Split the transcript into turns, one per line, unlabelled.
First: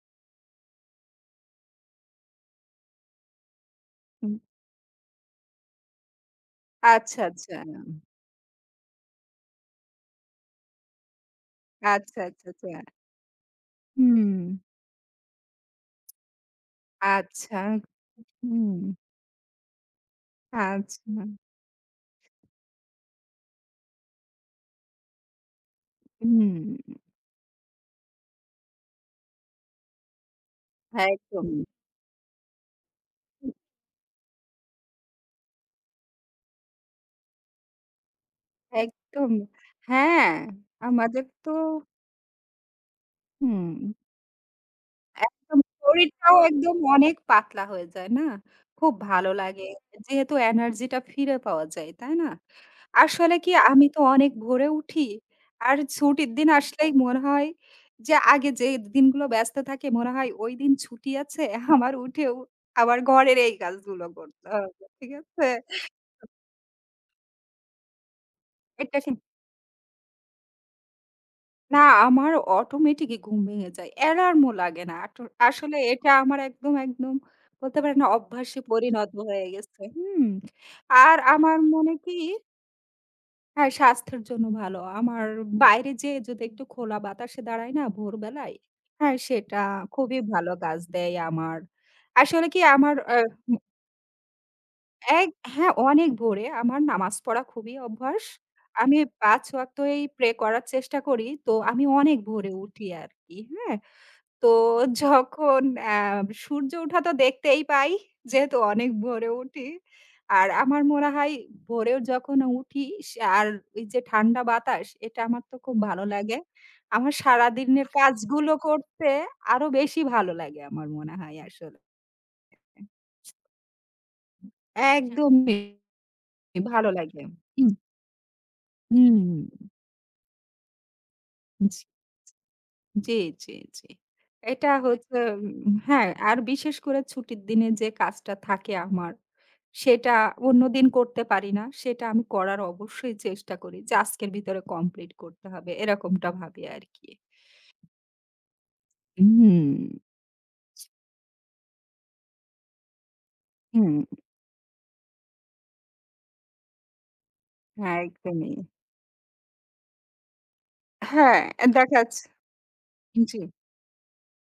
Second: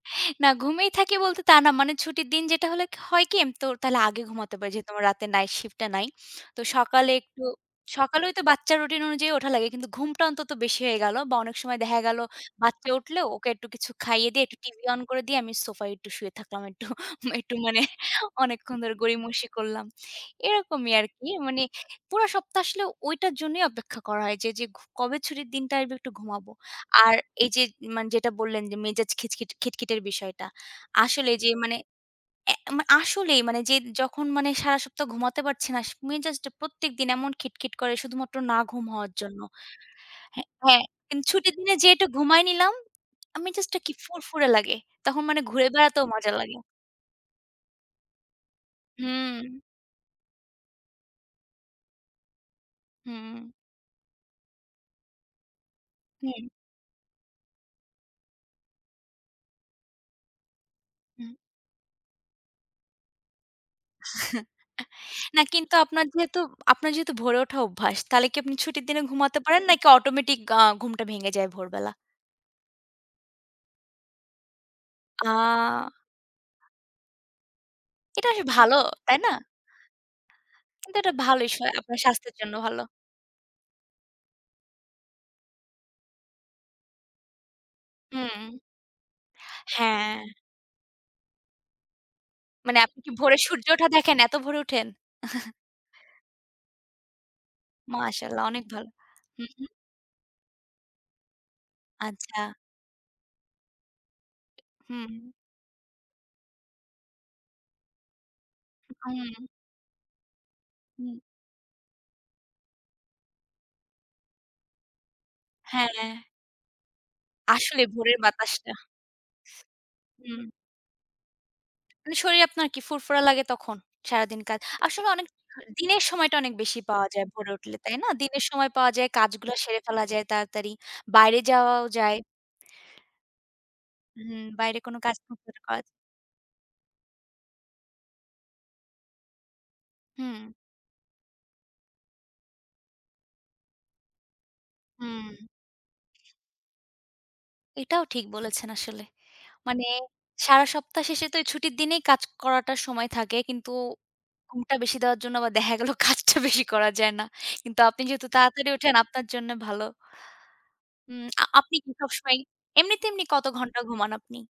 না, ঘুমিয়েই থাকি বলতে তা না। মানে ছুটির দিন যেটা হলে ক হয় কি? আমি তো তাহলে আগে
হুম।
ঘুমাতে পারি। যেহেতু আমার রাতে Night shift টা নাই, তো সকালে
আচ্ছা,
একটু
আচ্ছা।
সকালে ওই তো বাচ্চার Routine অনুযায়ী ওঠা লাগে। কিন্তু ঘুমটা অন্তত বেশি হয়ে গেল। বা অনেক সময় দেখা গেল,
আচ্ছা, আচ্ছা,
বাচ্চা
আচ্ছা।
উঠলেও ওকে একটু কিছু খাইয়ে
হুম।
দিয়ে একটু TV on করে দিয়ে আমি সোফায় একটু শুয়ে থাকলাম। একটু, একটু
আচ্ছা।
মানে
উ
অনেকক্ষণ
হুম।
ধরে গড়িমসি করলাম, এরকমই আর কি।
আচ্ছা।
মানে পুরা সপ্তাহ আসলে ওইটার জন্যই অপেক্ষা করা হয় যে, যে ঘ কবে ছুটির দিনটা আসবে একটু ঘুমাবো।
হুম।
আর এই যে মানে যেটা বললেন যে মেজাজ খিচখিচ খিটখিটের বিষয়টা। আসলে এই যে
একদমই।
মানে অ্যা আসলেই
উম
মানে যে যখন মানে সারা সপ্তাহ ঘুমাতে পারছি না, স মেজাজটা প্রত্যেকদিন এমন খিটখিট করে শুধুমাত্র না ঘুম হওয়ার
একদম।
জন্য
হ্যাঁ।
হ্যাঁ, হ্যাঁ, কিন্তু
আমাদের তো
ছুটির দিনে যেই একটু ঘুমায়ে নিলাম, আ মেজাজটা
হুম।
কি ফুরফুরে লাগে। তখন মানে
একদম
ঘুরে বেড়াতেও মজা
শরীরটাও
লাগে।
একদম অনেক পাতলা হয়ে যায়, না? খুব ভালো
হুম।
লাগে। যেহেতু Energy টা ফিরে পাওয়া যায়, তাই না? আসলে
হুম।
কি? আমি তো অনেক ভোরে উঠি। আর ছুটির
হুম।
দিন আসলেই মনে হয়। যে আগে যেই দিনগুলো ব্যস্ত থাকি, মনে হয় ওই দিন ছুটি
হুম।
আছে। আমার উঠেও আবার ঘরের এই কাজগুলো করতে হবে। ঠিক
না
আছে?
কিন্তু আপনার যেহেতু আপনার যেহেতু ভোরে ওঠা অভ্যাস তাহলে কি আপনি ছুটির
এটা
দিনে
কিন
ঘুমাতে পারেন নাকি Automatic আ ঘুমটা ভেঙে যায়
না,
ভোরবেলা?
আমার Automatic ই ঘুম ভেঙে যায়। অ্যালার্ম ও লাগে না। আটো আসলে
আ
এটা আমার একদম, একদম বলতে পারেন আ
এটা বেশ
অভ্যাসে
ভালো,
পরিণত
তাই না?
হয়ে গেছে, হুম?
কিন্তু এটা
আর
ভালোই
আমার
সা
মনে
আপনার
কি
স্বাস্থ্যের জন্য ভালো।
হ্যাঁ, স্বাস্থ্যের জন্য ভালো। আমার বাইরে যেয়ে যদি একটু খোলা বাতাসে দাঁড়াই না
হুম।
ভোরবেলায়? হ্যাঁ, সেটা
হ্যাঁ।
খুবই ভালো কাজ দেয় আমার। আসলে কি
মানে
আমার,
আপনি কি
অ্যা
ভোরে
হু।
সূর্য ওঠা দেখেন? এত ভোরে উঠেন?
এক হ্যাঁ, অনেক ভোরে আমার নামাজ পড়া খুবই অভ্যাস।
মাশাআল্লাহ, অনেক ভালো।
আমি ৫
হুম, হুম।
ওয়াক্তই Pray করার চেষ্টা করি। তো আমি অনেক
আচ্ছা।
ভোরে উঠি আর কি, হ্যাঁ? তো
হুম।
যখন অ্যা সূর্য ওঠা তো দেখতেই পাই। যেহেতু অনেক ভোরে
হুম।
উঠি। আর আমার মনে
হু।
হয় ভোরে যখন উঠি, সে আর ওই যে ঠান্ডা বাতাস, এটা আমার তো খুব ভালো
হ্যাঁ।
লাগে। আমার
আসলে
সারাদিনের
ভোরের
কাজগুলো
বাতাসটা।
করতে আরও বেশি ভালো
হুম।
লাগে আমার মনে হয় আসলে।
মানে শরীর আপনার কি ফুরফুরা লাগে তখন? সারাদিন কাজ আসলে অনেক
একদমই।
দিনের সময়টা অনেক বেশি
ভালো
পাওয়া
লাগে।
যায় ভোরে
হুম।
উঠলে, তাই না? দিনের সময় পাওয়া যায়,
হুম।
কাজগুলো সেরে ফেলা যায় তাড়াতাড়ি। বাইরে
উঝ
যাওয়াও যায়।
জি, জি, জি।
হুম,
এটা
বাইরে কোনো কাজ
হচ্ছে
থাকলে ওটা
উম
করা যা
হ্যাঁ, আর বিশেষ করে ছুটির দিনে যে কাজটা থাকে আমার, সেটা
হুম।
অন্যদিন করতে পারি না। সেটা আমি করার অবশ্যই চেষ্টা করি। যে আজকের ভিতরে Complete করতে
হুম।
হবে, এরকমটা ভাবি আর কি।
এটাও ঠিক বলেছেন আসলে। মানে,
উম
সারা সপ্তাহ শেষে তো এই ছুটির দিনেই কাজ করাটার সময় থাকে। কিন্তু
হুম।
ঘুমটা বেশি দেওয়ার জন্য বা দেখা গেল কাজটা বেশি করা যায় না। কিন্তু
হ্যাঁ,
আপনি যেহেতু
একদমই।
তাড়াতাড়ি উঠেন, আপনার জন্যে ভালো। উম
হ্যাঁ,
আ
এ
আপনি কি
দেখাছ
সবসময় এমনিতে এমনি
জি।
কত ঘণ্টা ঘুমান আপনি?